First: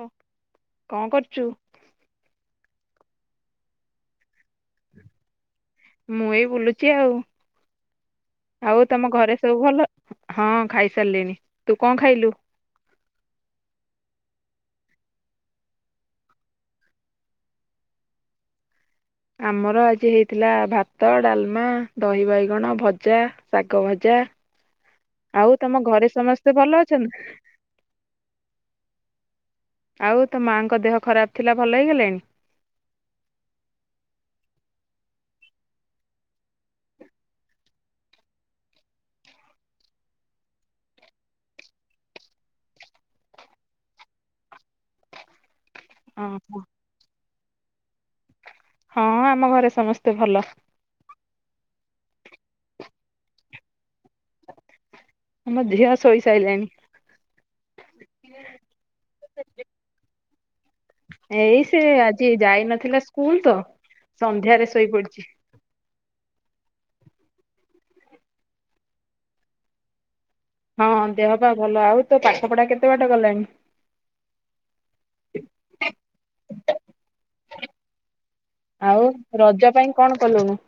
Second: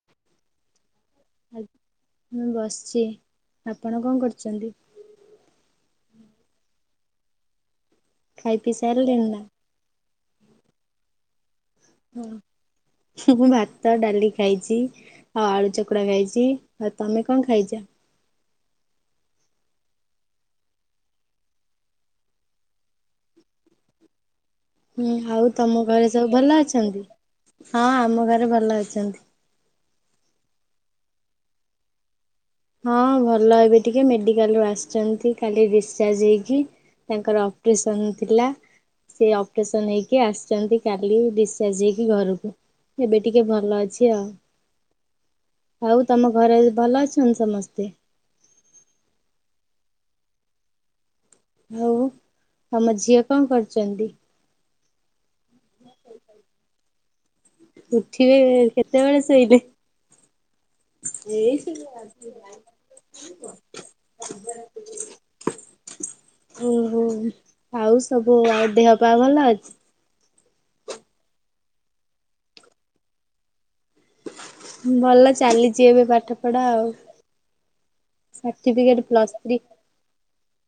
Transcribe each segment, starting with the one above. ଓ, କଣ କରୁଚୁ? ମୁଁ ବସିଛି, ଆପଣ କଣ କରୁଛନ୍ତି? ମୁଁ ଏଇ ବୁଲୁଚି ଆଉ। ଖାଇ ପିଇ ଆଉ ତୋମ ସାରିଲେଣି ଘରେ ନା? ସବୁ ଭଲ? ହଁ ଖାଇସାରିଲିଣି। ତୁ କଣ ଖାଇଲୁ? ହଁ ମୁଁ ଭାତ, ଡାଲି ଖାଇଛି। ଆଉ ଆଳୁ ଚକୁଡା ଖାଇଛି। ଆଉ ତୋମେ କଣ ଖାଇଛ? ଆମର ଆଜି ହେଇଥିଲା ଭାତ, ଡାଲମା, ଦହି ବାଇଗଣ, ଭଜା, ଶାଗ ଭଜା। ଆଉ ତୋମ ଘରେ ସମସ୍ତେ ଭଲ ଅଛନ୍ତି? ହଁ ଆମ ଘରେ ଭଲ ଅଛନ୍ତି। ଆଉ ତୋ ମାଆଙ୍କ ଦେହ ଖରାପ ଥିଲା ଭଲ ହେଇଗଲାଣି? ହଁ ଭଲ ଏବେ ଟିକେ ମେଡିକାଲ୍ ରୁ ଆସିଛନ୍ତି କାଲି ଡିସଚାର୍ଜ ହେଇକି। ତାଙ୍କର ଅପରେସନ୍ ଥିଲା। ସେ ଅପରେସନ୍ ହେଇକି ଆସିଛନ୍ତି କାଲି ଡିସଚାର୍ଜ ହେଇକି ଘରକୁ। ଏବେ ଟିକେ ଭଲ ଅଛି ଆଉ। ଆଉ ତୋମ ଘରେ ଓହୋ। ଭଲ ଅଛନ୍ତି ସମସ୍ତେ? ହଁ ଆମ ଘରେ ସମସ୍ତେ ଭଲ। ଆଉ ତୋମ ଝିଅ କଣ କରୁଚନ୍ତି? ଆମ ଝିଅ ଶୋଇସାଇଲାଣି। ଉଠିବେ କେତେବେଳେ ଶୋଇଲେ? ଏଇ ସେ ଆଜି ଯାଇନଥିଲା ସ୍କୁଲ ତ ସନ୍ଧ୍ୟାରେ ଶୋଇପଡ଼ିଛି। ଓହୋ ଆଉ ସବୁ ଆଉ ଦେହ ପା ଭଲ ଅଛି? ହଁ ଦେହ ପା ଭଲ ଆଉ ତୋ ପାଠ ପଢ଼ା କେତେ ବାଟ ଗଲାଣି? ଭଲ ଚାଲିଛି ଏବେ ପାଠ ପଢ଼ା ଆଉ। ସାର୍ଟିଫିକେଟ୍ ଆଉ ପ୍ଲସ୍ ଥ୍ରୀ ରଜ ପାଇଁ କଣ କଲୁଣୁ?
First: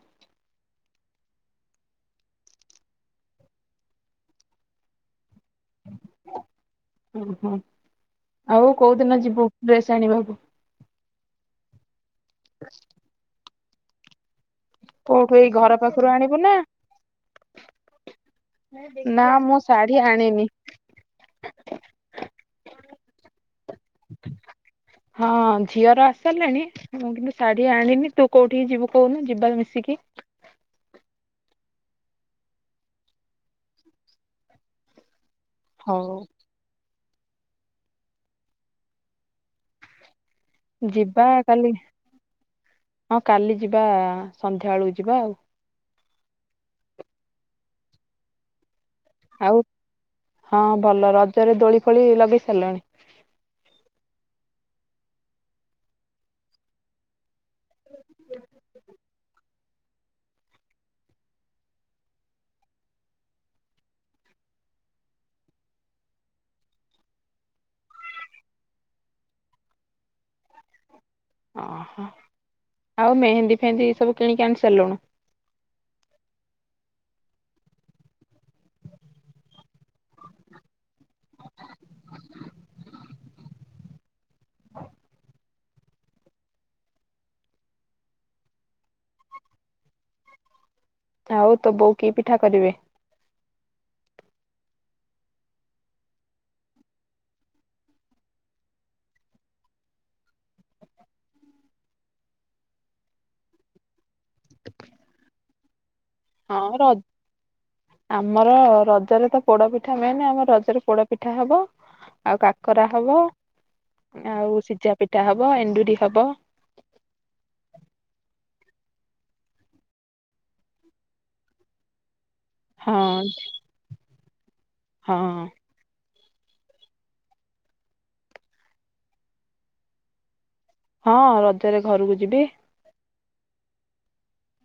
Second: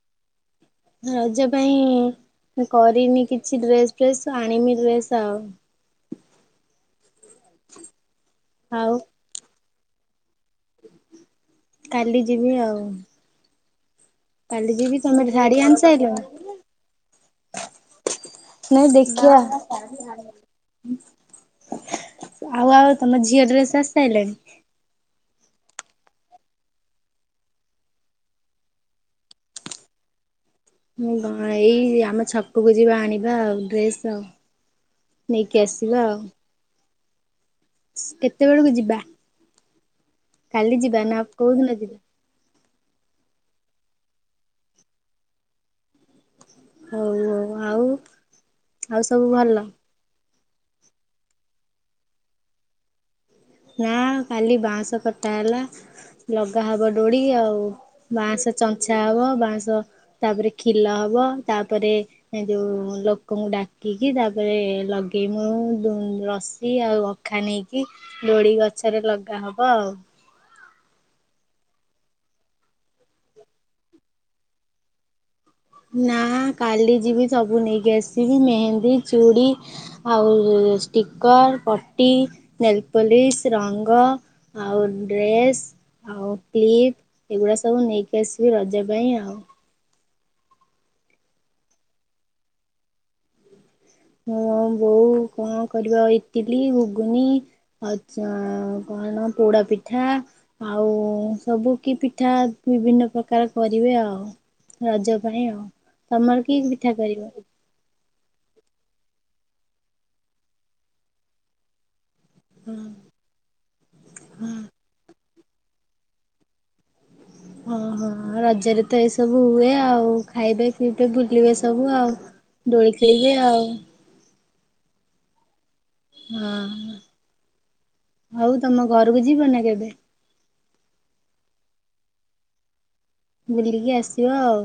ରଜ ପାଇଁ କରିନି କିଛି ଡ୍ରେସ୍ ଫ୍ରେସ୍ ଆଣିବି ଡ୍ରେସ୍ ଆଉ। ଓହୋ ଆଉ କୋଉ ଦିନ ଯିବୁ ଡ୍ରେସ୍ ଆଣିବାକୁ? କାଲି ଯିବି ଆଉ। କାଲି ଯିବି ତମେ କୋଉଠୁ ଏଇ ଶାଢୀ ଆଣି ଘର ପାଖରୁ ସାଇଲଣି? ଆଣିବୁ ନା? ନାଇଁ ନା ଦେଖିବା। ମୁଁ ଶାଢ଼ୀ ଆଣିନି। ଆଉ ଆଉ ତମ ଝିଅ ଡ୍ରେସ୍ ଆସି ସାରିଲାଣି? ହଁ ଝିଅର ଆସିରିଲାଣି ମୁଁ କିନ୍ତୁ ଶାଢ଼ୀ ଆଣିନି ତୁ କୋଉଠିକି ଯିବୁ କହୁନୁ ଯିବା ମିଶିକି? ମୁଁ ଏଇ ଆମ ଛକକୁ ଯିବା ଆଣିବା ଆଉ ଡ୍ରେସ୍ ଆଉ। ନେଇକି ହଉ। ଆସିବା ଆଉ। କେତେ ବଳକୁ ଯିବା କାଲି ଯିବା ନା କୋଉ ଦିନ ଯିବା? ହଁ କାଲି ଯିବା ସନ୍ଧ୍ୟାବେଳକୁ ଯିବା ଆଉ। ହଉ ହଉ ଆଉଆଉ ସବୁ ଭଲ? ଆଉ ହଁ ଭଲ ରଜରେ ଦୋଳି ଫୋଳି ଲଗେଇ ସାରିଲଣି? ନା କାଲି ବାଉଁଶ କଟା ହେଲା ଲଗା ହବ ଡୋଡ଼ି ଆଉ। ବାଁଶ ଚଞ୍ଚା ହବ ବାଁଶ ତାପରେ କ୍ଷିଲ ହବ ତାପରେ। ଯୋଉ ଲୋକଙ୍କୁ ଡାକିକି ତାପରେ ଲଗେଇମୁ ରସି ଆଉ। ଅଖା ନେଇକି ଦୋଳି ଗଛରେ ଲଗା ହବ ଆଉ। ଓହୋ ଆଉ ମେହେନ୍ଦୀ ଫେହେନ୍ଦି ଏ ସବୁ କିଣିକି ଆଣି ସାରିଲୁଣୁ? ନା କାଲି ଯିବି ସବୁ ନେଇକି ଆସିବି ମେହେନ୍ଦୀ, ଚୁଡ଼ି। ଆଉ ଷ୍ଟିକର, ପଟି, ନେଲ୍ ପଲିସ୍, ରଙ୍ଗ ଆଉ ଡ୍ରେସ୍ ଆଉ କ୍ଲିପ୍ ଏଗୁଡ଼ା ସବୁ ନେଇକି ଆସିବି ରଜ ପାଇଁ ଆଉ। ଆଉ ତ ବୋଉ କି ପିଠା କରିବେ? ମୋ ବୋଉ କଣ କରିବ ଇଟିଲି, ଘୁଗୁନି ଆଚ୍ଛା କଣ ପୋଡ଼ା ପିଠା। ଆଉ ସବୁ କି ପିଠା ବିଭିନ୍ନ ପ୍ରକାର କରିବେ ଆଉ। ରଜ ପାଇଁ ଆଉ, ତମର କି ହଁ ର ପିଠା କରିବ? ଆମର ରଜରେ ତ ପୋଡ଼ପିଠା ମେନ୍ ଆମର ରଜରେ ପୋଡ଼ପିଠା ହବ। ଆଉ କାକରା ହବ ଆଉ ସିଝା ପିଠା ହବ ଏଣ୍ଡୁରି ହବ। ଓହୋ ରଜରେ ତ ଏଇସବୁ ହୁଏ ଆଉ ଖାଇବେ ପିଇବେ ବୁଲିବେ ସବୁ ଆଉ। ଦୋଳି ହଁ ଖେଳିବେ ଆଉ। ହଁ। ହଁ ଆଉ ତମ ଘରକୁ ଯିବ ନା କେବେ? ହଁ ରଜରେ ଘରକୁ ଯିବି। ବୁଲିକି ଆସିବ ଆଉ,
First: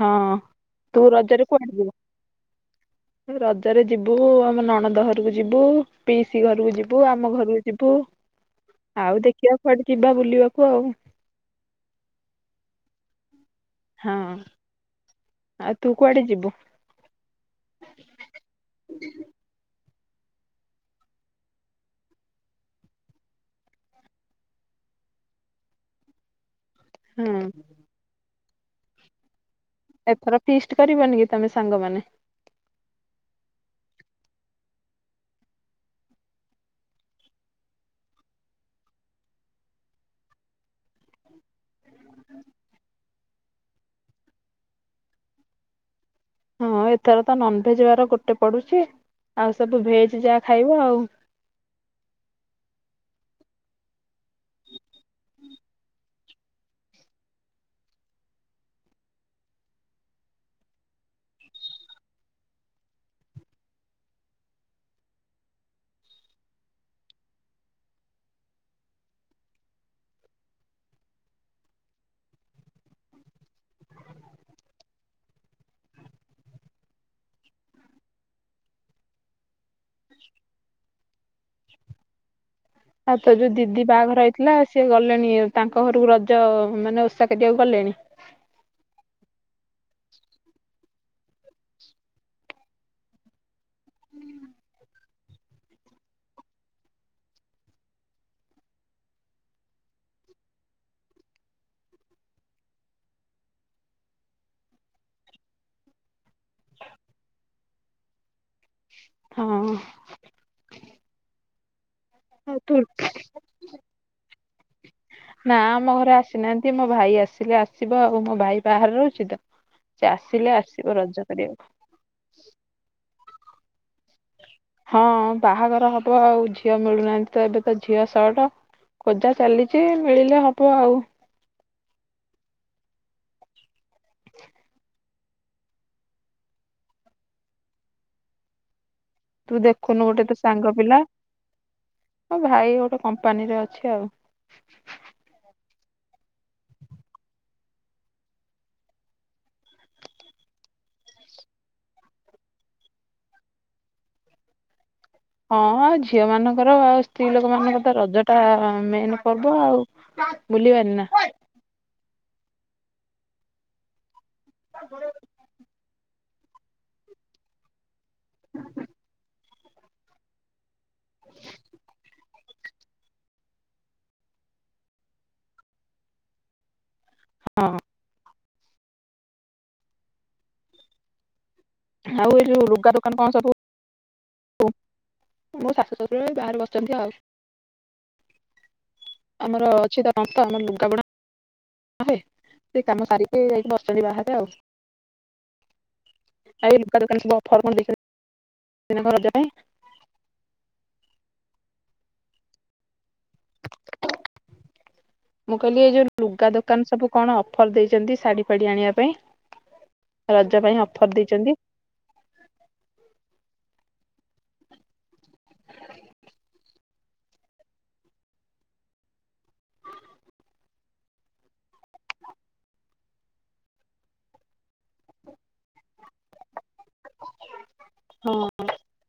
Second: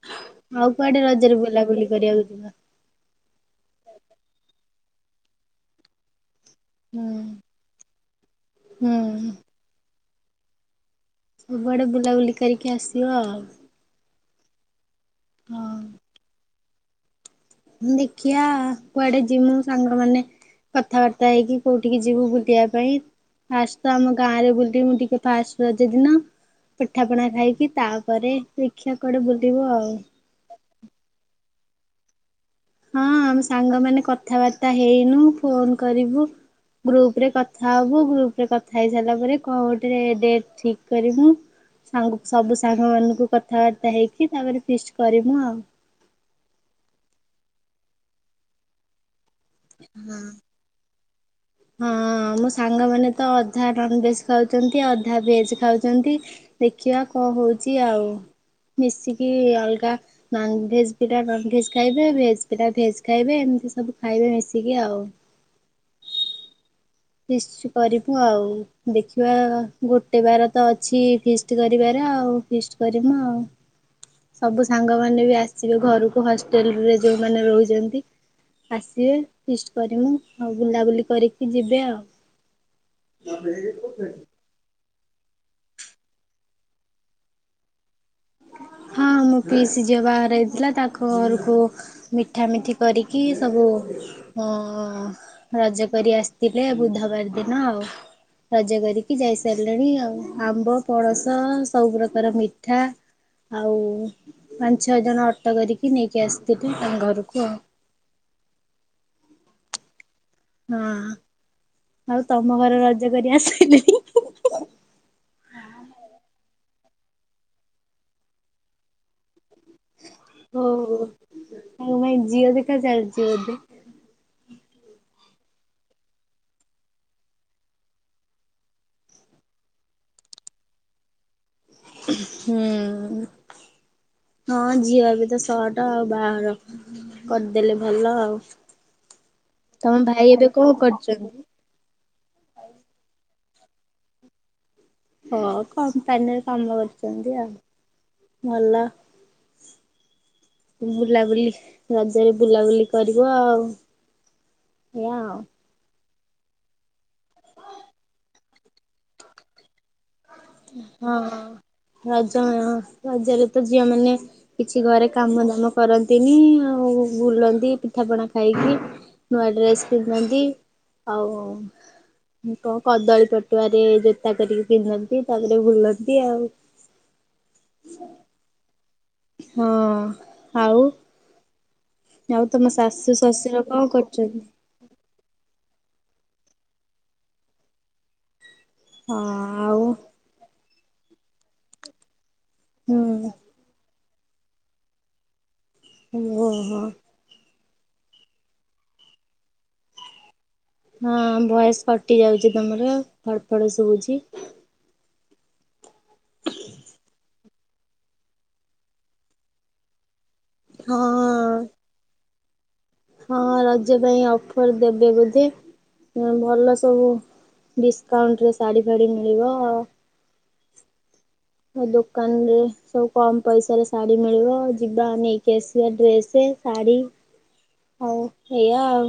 ହଁ ଆଉ ତୁ କୁଆଡ଼େ ରଜରେ କୁଆଡେ ଯିବୁ ବୁଲାବୁଲି କରିବାକୁ ଯିବ? ରଜରେ ଯିବୁ ଆମ ନଣନ୍ଦ ଘରକୁ ଯିବୁ ପିଇସି ଘରକୁ ଯି ବୁ ହୁଁ ଆମ ଘରକୁ ଯିବୁ ଆଉ ହୁଁ ଦେଖିବା କୁଆଡ଼େ ଯିବା ବୁଲିବାକୁ ଆଉ। ସବୁଆଡ଼େ ବୁଲାବୁଲି କରିକି ଆସିବ ଆଉ। ହଁ, ଆଉ ହଁ। ତୁ କୁଆଡ଼େ ଯିବୁ? ଦେଖିଆ କୁଆଡେ ଜିମୁ ସାଙ୍ଗମାନେ କଥାବାର୍ତ୍ତା ହେଇକି କୋଉଠିକି ଯିବୁ ବୁଲିବା ପାଇଁ। ଫାଷ୍ଟ ତ ଆମ ଗାଁ ରେ ବୁଲିବି ମୁଁ ଟିକେ ଫାଷ୍ଟ ରଜଦିନ। ପିଠା ପଣା ହଁ ଖାଇକି ତାପରେ ଦେଖିଆ କୁଆଡେ ବୁଲିବୁ ଆଉ। ଏଥର ଫିଷ୍ଟ କରିବନି କି ତମେ ସାଙ୍ଗମାନେ? ହଁ ଆମ ସାଙ୍ଗମାନେ କଥାବାର୍ତ୍ତା ହେଇନୁ ଫୋନ କରିବୁ। ଗ୍ରୁପ୍ ରେ କଥା ହବୁ ଗ୍ରୁପରେ କଥା ହେଇ ସାରିଲା ପରେ କୋଉ ଡେଟ୍ ଠିକ୍ କରିବୁ,? ସାଙ୍ଗ ସବୁ ସାଙ୍ଗ ମାନଙ୍କୁ କଥାବାର୍ତ୍ତା ହେଇକି ତାପରେ ଫିଷ୍ଟ କରିମୁ ଆଉ। ହଁ ଏଥର ତ ନନଭେଜ ବାର ଗୋଟେ ପଡୁଚି, ଆଉ ସବୁ ଭେଜ୍ ଯାହା ଖାଇବ ଆଉ। ହଁ ମୋ ସାଙ୍ଗମାନେ ତ ଅଧା ନନ୍ ଭେଜ୍ ଖାଉଚନ୍ତି ଅଧା ଭେଜ୍ ଖାଉଚନ୍ତି। ଦେଖିବା କଣ ହଉଚି ଆଉ ମିଶିକି ଅଲଗା ନନ୍ ଭେଜ୍ ପିଲା ନନ୍ ଭେଜ୍ ଖାଇବେ ଭେଜ୍ ପିଲା ଭେଜ୍ ଖାଇବେ, ଏମିତି ସବୁ ଖାଇବେ ମିଶିକି ଆଉ। ଫିଷ୍ଟ କରିବୁ ଆଉ, ଦେଖିବା ଗୋଟେ ବାର ତ ଅଛି ଫିଷ୍ଟ କରିବାର ଆଉ। ଫିଷ୍ଟ କରିମୁ ଆଉ। ସବୁ ସାଙ୍ଗମାନେ ବି ଆସିବେ ଘରକୁ ହଷ୍ଟେଲରେ ଯୋଉମାନେ ରହୁଚନ୍ତି। ଆସିବେ ଫିଷ୍ଟ କରିମୁୁ ଆଉ ବୁଲାବୁଲି କରିକି ଯିବେ ଆଉ। ଆଉ ତୋ ଯୋଉ ଦିଦି ବାହାଘର ଥିଲା ସିଏ ଗଲେଣି ତାଙ୍କ ଘରକୁ ରଜ ମାନେ ଓଷା କରିବାକୁ ଗଲେଣି। ହଁ ମୋ ପିଇସିି ଝିଅ ବାହାଘର ହେଇଥିଲା ତାଙ୍କ ଘରକୁ ମିଠା ମିଠି କରିକି ସବୁ ହଁ ରଜ କରି ଆସିଥିଲେ ବୁଧବାର ଦିନ ଆଉ। ରଜ କରିକି ଯାଇସାରିଲେଣି ଆଉ ଆମ୍ବ, ପଣସ ସବୁପକାର ମିଠା ଆଉ ପାଞ୍ଚ ଛଅ ଜଣ ଅଟୋ କରିକି ନେଇକି ଆସିଥିଲେ ତାଙ୍କ ଘରକୁ ଆଉ। ହଁ। ହଁ ଆଉ ତମ ଘର ରଜ କରି ଆସିଲ? ନା ଆମ ଘରେ ଆସିନାହାନ୍ତି ମୋ ଭାଇ ଆସିଲେ ଆସିବ ଆଉ ମୋ ଭାଇ ବାହାରେ ରହୁଚି ତ? ସେ ଆସିଲେ ଆସିବ ରଜ କରିଆକୁ। ତାଙ୍କ ପାଇଁ ଝିଅ ଦେଖା ଚାଲିଚି ବୋଧେ? ହଁ ବାହାଘର ହବ ଆଉ ଝିଅ ମିଳୁନାହାନ୍ତି ତ ଏବେ ତ ଝିଅ ସର୍ଟ ଖୋଜା ଚାଲିଚି ମିଳିଲେ ହବ ଆଉ। ହୁଁ। ହଁ ଝିଅ ଏବେ ତ ଶଟ ଆଉ ବାହାଘର କରିଦେଲେ ଭଲ ଆଉ। ତୁ ତମ ଦେଖୁନୁ ଗୋଟେ ଭାଇ ତୋ ଏବେ କଣ ସାଙ୍ଗ ପିଲା। କରୁଛନ୍ତି? ମୋ ଭାଇ ଗୋଟେ କମ୍ପାନୀରେ ଅଛି ଆଉ ହଁ କମ୍ପାନୀରେ କାମ କରୁଛନ୍ତି ଆଉ ଭଲ। ବୁଲାବୁଲି ରଜରେ ବୁଲାବୁଲି କରିବ ଆଉ ଏଇଆ ଆଉ ହଁ ଆ ଝିଅ ମାନଙ୍କର ଆଉ ସ୍ତ୍ରୀ ଲୋକ ମାନଙ୍କର ତ ରଜ ଟା ମେନ୍ ପର୍ବ ଆଉ। ବୁଲିବାନି ନା ହଁ ରଜ ରଜରେ ତ ଝିଅ ମାନେ କିଛି ଘରେ କାମ ଦାମ କରନ୍ତିନି ଆଉ ବୁଲନ୍ତି ପି ଠାପଣା ଖାଇକି ନୂଆ ଡ୍ରେସ୍ ପିନ୍ଧନ୍ତି ଆଉ ହୁଁ କଣ କଦଳୀ ପଟୁଆରେ ଜୋତା କରିକି ପିନ୍ଧନ୍ତି? ତାପରେ ବୁଲନ୍ତି ଆଉ ହଁ। ହଁ ଆଉ। ଆଉ ଏ ତମ ଯଉ ଲୁଗା ଶାଶୁ ଦୋକାନ କଣ ସବୁ। ଶ୍ୱଶୁର କଣ କରୁଛନ୍ତି? ମୋ ଶାଶୁ ଶସୁର ଏଇ ବାହାରେ ବସିଛନ୍ତି ଆଉ ହଁ ଆମର ଆଉ ଅଛି ତ ତନ୍ତ ଆମର ଲୁଗା ବୁଣା ହୁଏ ସେ କାମ ହୁଁ ସାରିକି ଯାଇକି ବସଛନ୍ତି ବାହାରେ ଆଉ। ଆଉ ଓହୋ। ଲୁଗା ଦୋକାନ ସବୁ ଫର୍ ରଜ ପାଇଁ। ହଁ ଭୟସ କଟି ଯାଉଛି ତମର ଫଡ ଫଡ ଶଭୁଛି। ମୁଁ କହିଲି ଏଇ ଯୋଉ ଲୁଗା ଦୋକାନ ସବୁ କଣ ଅଫର ଦେଇଛନ୍ତି ଶାଢୀ ଫାଢୀ ଆଣିବା ପାଇଁ। ରଜ ପାଇଁ ଅଫର ହଁ ଦେଇଛନ୍ତି। ହଁ ରଜ ପାଇଁ ଅଫର ଦେବେ ବୋଧେ ଭଲ ସବୁ। ଡିସକାଉଣ୍ଟରେ ଶାଢ଼ୀ ଫାଢ଼ ମିଳିବ ଆଉ। ମୋ ଦୋକାନ ରେ ସବୁ କମ ପଇସାରେ ଶାଢ଼ୀ ମିଳିବ ଯିବା ନେଇକି ଆସିବା ଡ୍ରେସ ଶାଢ଼ୀ। ହଉ ହଁ ଏଇଆ ଆଉ।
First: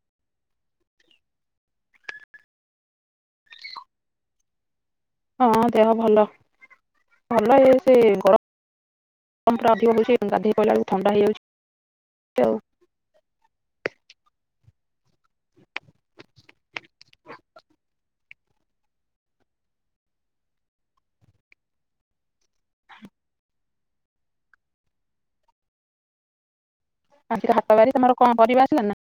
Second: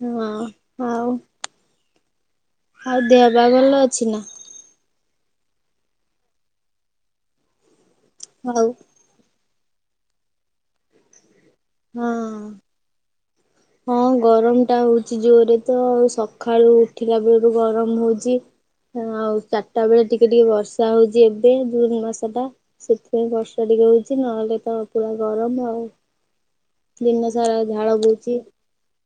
ହଁ ଆଉ। ଆଉ ଦେହ ପା ଭଲ ଅଛି ନା। ହଁ ଦେହ ଭଲ ଭଲ ଇଏ ସେ ଘ ହଉ। ଗରମ ପୁରା ଅଧିକ ହଉଛି ଗାଧୋଇ ପଇଲା ବେଲକୁ ଥଣ୍ଡା ହେଯାଉଛି। ହଁ। ହଁ ଗରମ ଟା ହଉଛି ଜୋରେ ତ ଆଉ ସକାଳୁ ଉଠିଲା ବେଳରୁ ଗରମ ହଉଛି। ଆଉ ଚାରିଟା ବେଳେ ଟିକେ ଟିକେ ବର୍ଷା ହଉଛି ଏବେ ଜୁନ ମାସ ଟା। ସେଥିପାଇଁ ବର୍ଷା ଟିକେ ହଉଛି ନହେଲେ ତ ପୁରା ଗରମ ଆଉ। ଦିନ ଆଜି ପା ସାରା ହାଟ ବାରି ଝାଳ ତମର ବହୁଛି। କଣ ପରିବା ଆସିଲାନି ନା।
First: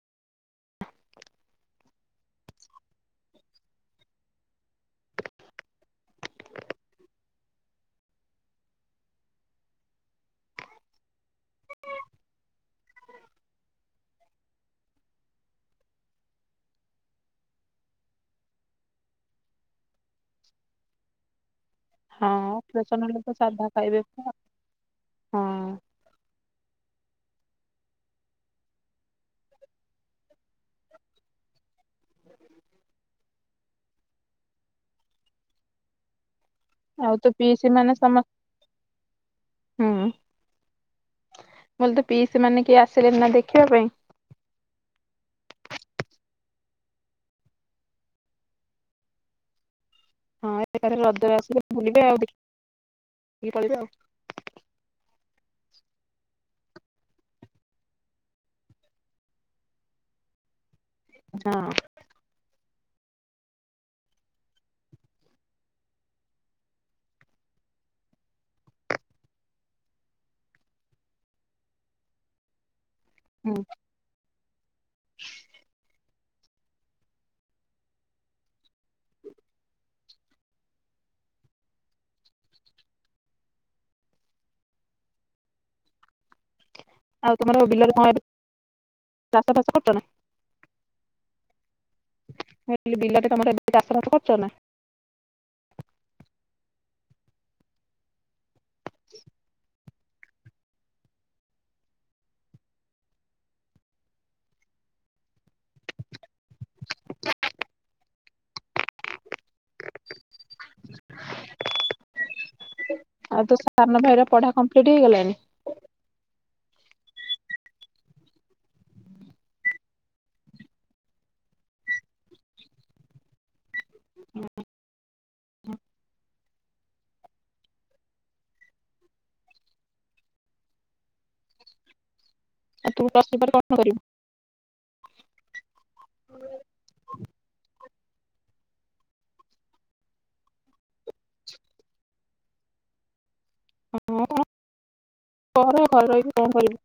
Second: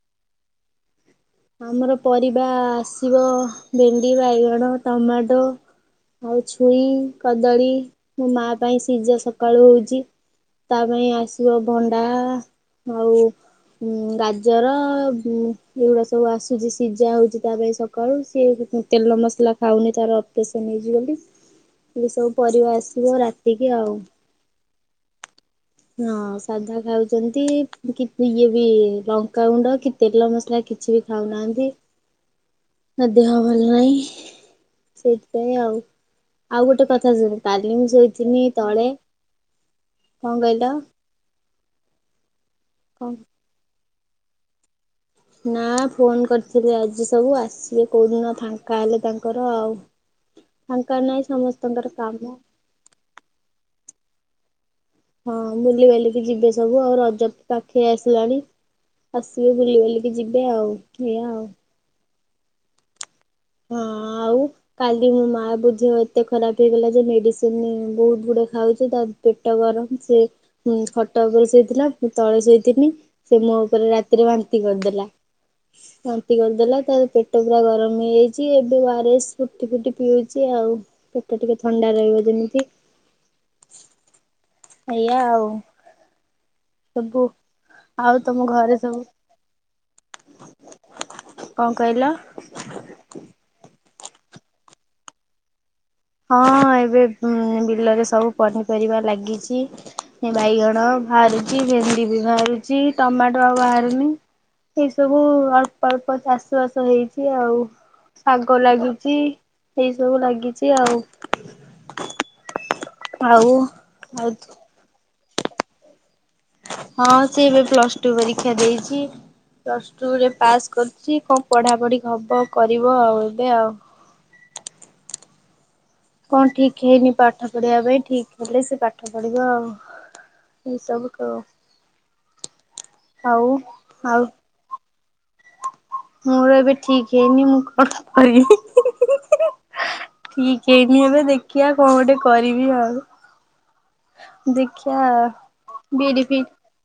ଆମର ପରିବା ଆସିବ ଭେଣ୍ଡି ବାଇଗଣ ଟମାଟୋ ଆଉ ଛୁଇଁ କଦଳୀ ମୋ ମା ପାଇଁ ସିଯା ସକାଳୁ ହଉଛି। ତା ପାଇଁ ଆସି ଆସିବ ଭଣ୍ଡା ଆଉ ଗାଜର ଏଗୁରା ସବୁ। ସବୁ ଆସୁଛି ସିଝା ହଉଛି ତା ପାଇଁ ସକାଳୁ ସିଏ ତେଲ ମସଲା ଖାଉନି ତାର ଅପରେସନ୍ ହେଇଛି ବୋଲି। ଏ ସବୁ ହଁ ପରିବା ଅପରେସନ ଆସିବ ହେଲେ ତ ସାଧା ରାତିକି ଆଉ ଖାଇବେ ତ ହଁ। ହଁ ସାଧା ଖାଉଛନ୍ତି ଇଏ ବି ଲଙ୍କାଗୁଣ୍ଡ ତେଲ ମସଲା କିଛି ବି ଖାଉନାହାନ୍ତି। [inaudible] ତା ଦେହ ଭଲ ନାହିଁ ସେଇଥିପାଇଁ ଆଉ। ଆଉ ଗୋଟେ କଥା ତ ଶୁଣ ପିଇସି କାଲି ମୁ ମାନେ ସମସ୍ତେ ଶୋଇଥିଲି ତଳେ। ହୁଁ। କଣ କହିଲ? ମୁଁ କହିଲି ତୋ ପିଇସି ମାନେ କିଏ କଣ ଆସିଲେନି ନା ଦେଖିବା ପାଇଁ। ନା ଫୋନ କରିଥିଲି ଆଜି ସବୁ ଆସିବେ କୋଉଦିନ ଫାଙ୍କା ହେଲେ ତାଙ୍କର ଆଉ। ହଁ ଏକଥରେ ଫାଙ୍କା ନାହିଁ ରଜରେ ଆସିବେ ସମସ୍ତଙ୍କର ବୁଲିବେ ଆଉ କାମ। ଟିକେ ଦେଖିକି ପଳେଇବେ ଆଉ। ହଁ ବୁଲି ବାଲିକି ଯିବେ ସବୁ ଆଉ ରଜ ତ ପାଖେଇ ଆସିଲାଣି। ଆସିବେ ବୁଲି ବାଲିକି ଯିବେ ଆଉ ଏଇଆ ଆଉ। ହଁ ହଁ ଆଉ। କାଲି ମୋ ମାଆ ବୁଝି ଏତେ ଖରାପ ହେଇଗଲା ଯେ ମେଡିସିନ ବହୁତ ଗୁଡଏ ଖାଉଛି ତା ଦେହ ପେଟ ଗରମ ସେ ଖଟ ଉପରେ ସୋଇଥିଲା ମୁ ତଳେ ଶୋଇଥିନି। ସେ ମୋ ହୁଁ ଉପରେ ରାତିରେ ବାନ୍ତି କରିଦେଲା। ବାନ୍ତି କରିଦେଲା ତାର ପେଟ ପୁରା ଗରମ ହେଇଯାଇଛି। ଛି ଏବେ ଓ ଆର୍ ଏସ୍ ଫୁଟି ଫୁଟି ପିଉଛି ଆଉ ପେଟ ଟିକି ଥଣ୍ଡା ରହିବ ଯେମିତି। ଏଇଆ ଆଉ। ସବୁ ଆଉ ତମର ବିଲରେ କଣ ଏବେ ଆଉ ତମ ଘରେ ସବୁ? ଚାଷ ବାସ କରୁଚ ନା? କଣ କହିଲ? ହେ ବିଲା ଟେ ତମର ଏବେ ଚାଷବାସ କରୁଛ ନା? ହଁ ଏବେ ଉଁ ବିଲରେ ସବୁ ପନିପରିବା ଲାଗିଛି। ବାଇଗଣ ବାହାରୁଛି ଭେଣ୍ଡି ବି ବାହାରୁଛି ଟମାଟୋ ଆଉ ବାହାରୁନି। ଏଇ ସବୁ ଅଳ୍ପ ଅଳ୍ପ ଚାଷ ବାସ ହେଇଛି ଆଉ। ଶାଗ ଲାଗିଛି ଏଇ ସବୁ ଲାଗିଛି। ତି ଆଉ। ଆଉ ତୋ ସାନ ଭାଇର ଆଉ ପଢା କମ୍ପ୍ଲିଟ ହେଇଗଲାଣିି? ହଁ ସିଏ ଏବେ ପ୍ଲସ ଟୁ ପରୀକ୍ଷା ଦେଇଛି। ପ୍ଲସ୍ ଟୁରେ ପାସ୍ କରିଛି କଣ ପଢାପଢ଼ି ହବ କରିବ ଆଉ ଏବେ ଆଉ। [unintelligible] କଣ ଠିକ ହେଇନି ପାଠ ପଢିବା ପାଇଁ ଠିକ ହେଲେ ସେ ପାଠ ପଢିବ ଆଉ। ଏଇ ସବୁ କ ଆଉ ତୁ [unintelligible] କଣ କରିବୁ? ଆଉ ମୋର ଏବେ ଠିକ ହେଇନି ମୁଁ କଣ କରିବି [unintelligible] ଠିକି ହେଇନି ଏବେ ଦେଖିଆ କଣ ଗୋଟେ କରିବି ଆଉ। ହଁ ଦେଖିଆ କର ଘରେ ବିଡ଼ି ରହିକି ଫିଡି କଣ କରିବୁ।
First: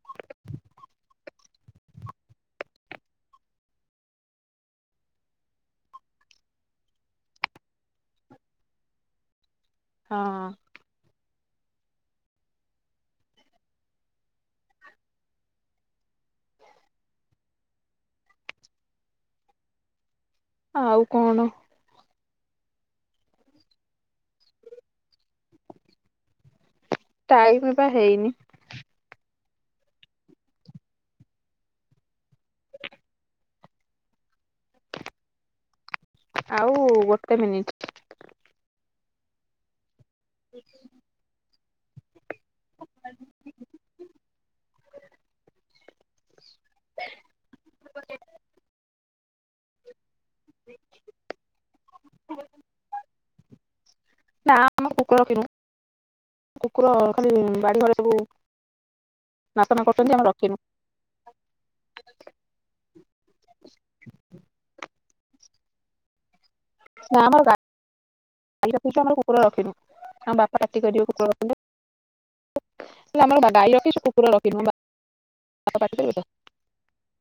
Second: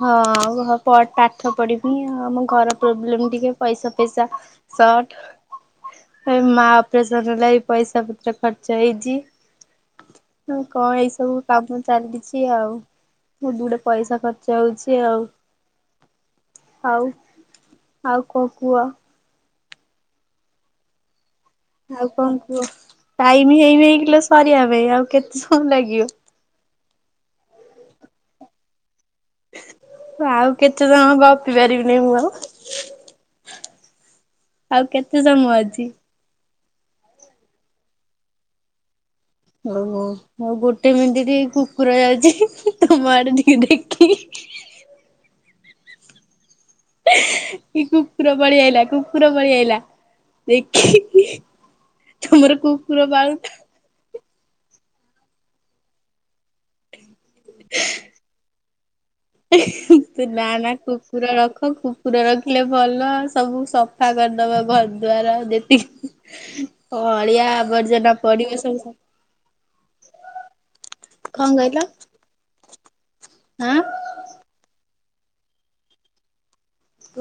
ହଁ ଘ ପ ପାଠ ପଢିବି ଆମ ଘର ପ୍ରୋବ୍ଲେମ ଟିକେ ପଇସା ଫଇସା ସଟ୍। ଏ ମା ଅପରେସନ ହେଲା ବି ପଇସା ପତ୍ର ଖର୍ଚ୍ଚ ହେଇଛି। ହଁ। କଣ ଏଇ ସବୁ କାମ ଚାଲିଛି ଆଉ ମୁଁ ଗୁଡେ ପଇସା ଖ ଯାଉଛି ଆଉ ଆଉ ଆଉ କଣ କୁହ? ଆଉ କଣ? ଆଉ କଣ କୁହ ଟାଇମି ହେଇନେଇ କିଲୋ ସରିବା ପାଇଁ ଆଉ କେତେ ସମୟ ଲାଗିବ? ଟାଇମି ପା ହେଇନି। ଆଉ କେତେସମ ଗପି ପାରିବିନି ମୁଁ ଆଉ। ଆଉ କେତେ ସମ ଅଛି? ଆଉ ଗୋଟେ ମିନିଟ୍। ଓହୋ ଆଉ ଗୋଟେ ମିଣ୍ଟି ଟିକେ କୁକୁର ଯାଉଛି ତମ ଆଡେ ଟିକେ ଦେଖିକି। କି କୁକୁର ପଳିଆଇଲା କୁକୁର ପଳିଆଇଲା। ଦେଖି ତମର କୁକୁର ପାଉନ ନା ଆମର କୁକୁର ରଖିନୁ କୁକୁର ଖାଲି ବାଡିଘରେ ସବୁ ନାଟନା କରୁଛନ୍ତି ତୁ ଆମେ ନା ରଖିନୁ ନା କୁ କୁକୁୁର ରଖ କୁକୁର ରଖିଲେ ଭଲ ସବୁ ସଫା କରିଦବ ଘର ଦ୍ଵାର ଯେତିକି। ନା ଆମର ଅଳିଆ ଆବର୍ଜନା ପଡିବ ଗାଈ ସବୁ ସ ରଖିଛୁ ଆମର କୁକୁର ରଖିନୁ ଆମ ବାପା ପାଟି କରିବେ କୁକୁର କଣ କହିଲ ରଖିଲେ ଆମର ବା ଗାଇ ହଁ ରଖିଛୁ କୁ କୁକୁର ରଖିନୁ ଆମ ବା ପା ପାଟି କରିବେତ।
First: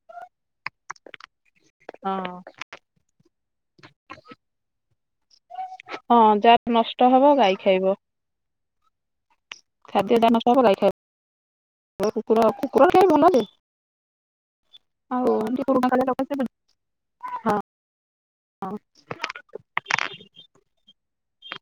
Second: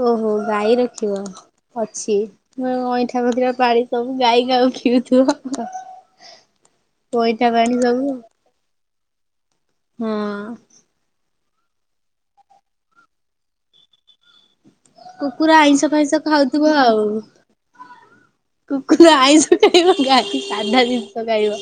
ଓହୋ ଗାଈ ରଖିବ ଅଛି। ହଁ ଅଇଁଠା ପଖିରା ପାଣି ସବୁ ଗାଈ ଖାଉ ପିଉଥିବ। ହଁ ଯାହା ନଷ୍ଟ ହବ ଅଇଁଠା ଗାଈ ପାଣି ଖାଇବ। ସବୁ ଖାଦ୍ୟ ଦାନା ହଁ ସବ ଖାଇ ଖାଇ କୁ କୁକୁର ଖାଇ ଭଲ ଯେ କୁକୁର ଆଇଁଷ ଫାଇଁଷ ଆଉ ଖାଉଥିବ ଆଉ। କୁକୁର ଆଇଁଷ ଖାଇବ କା ସାଧା ଜିନିଷ ଖାଇବ।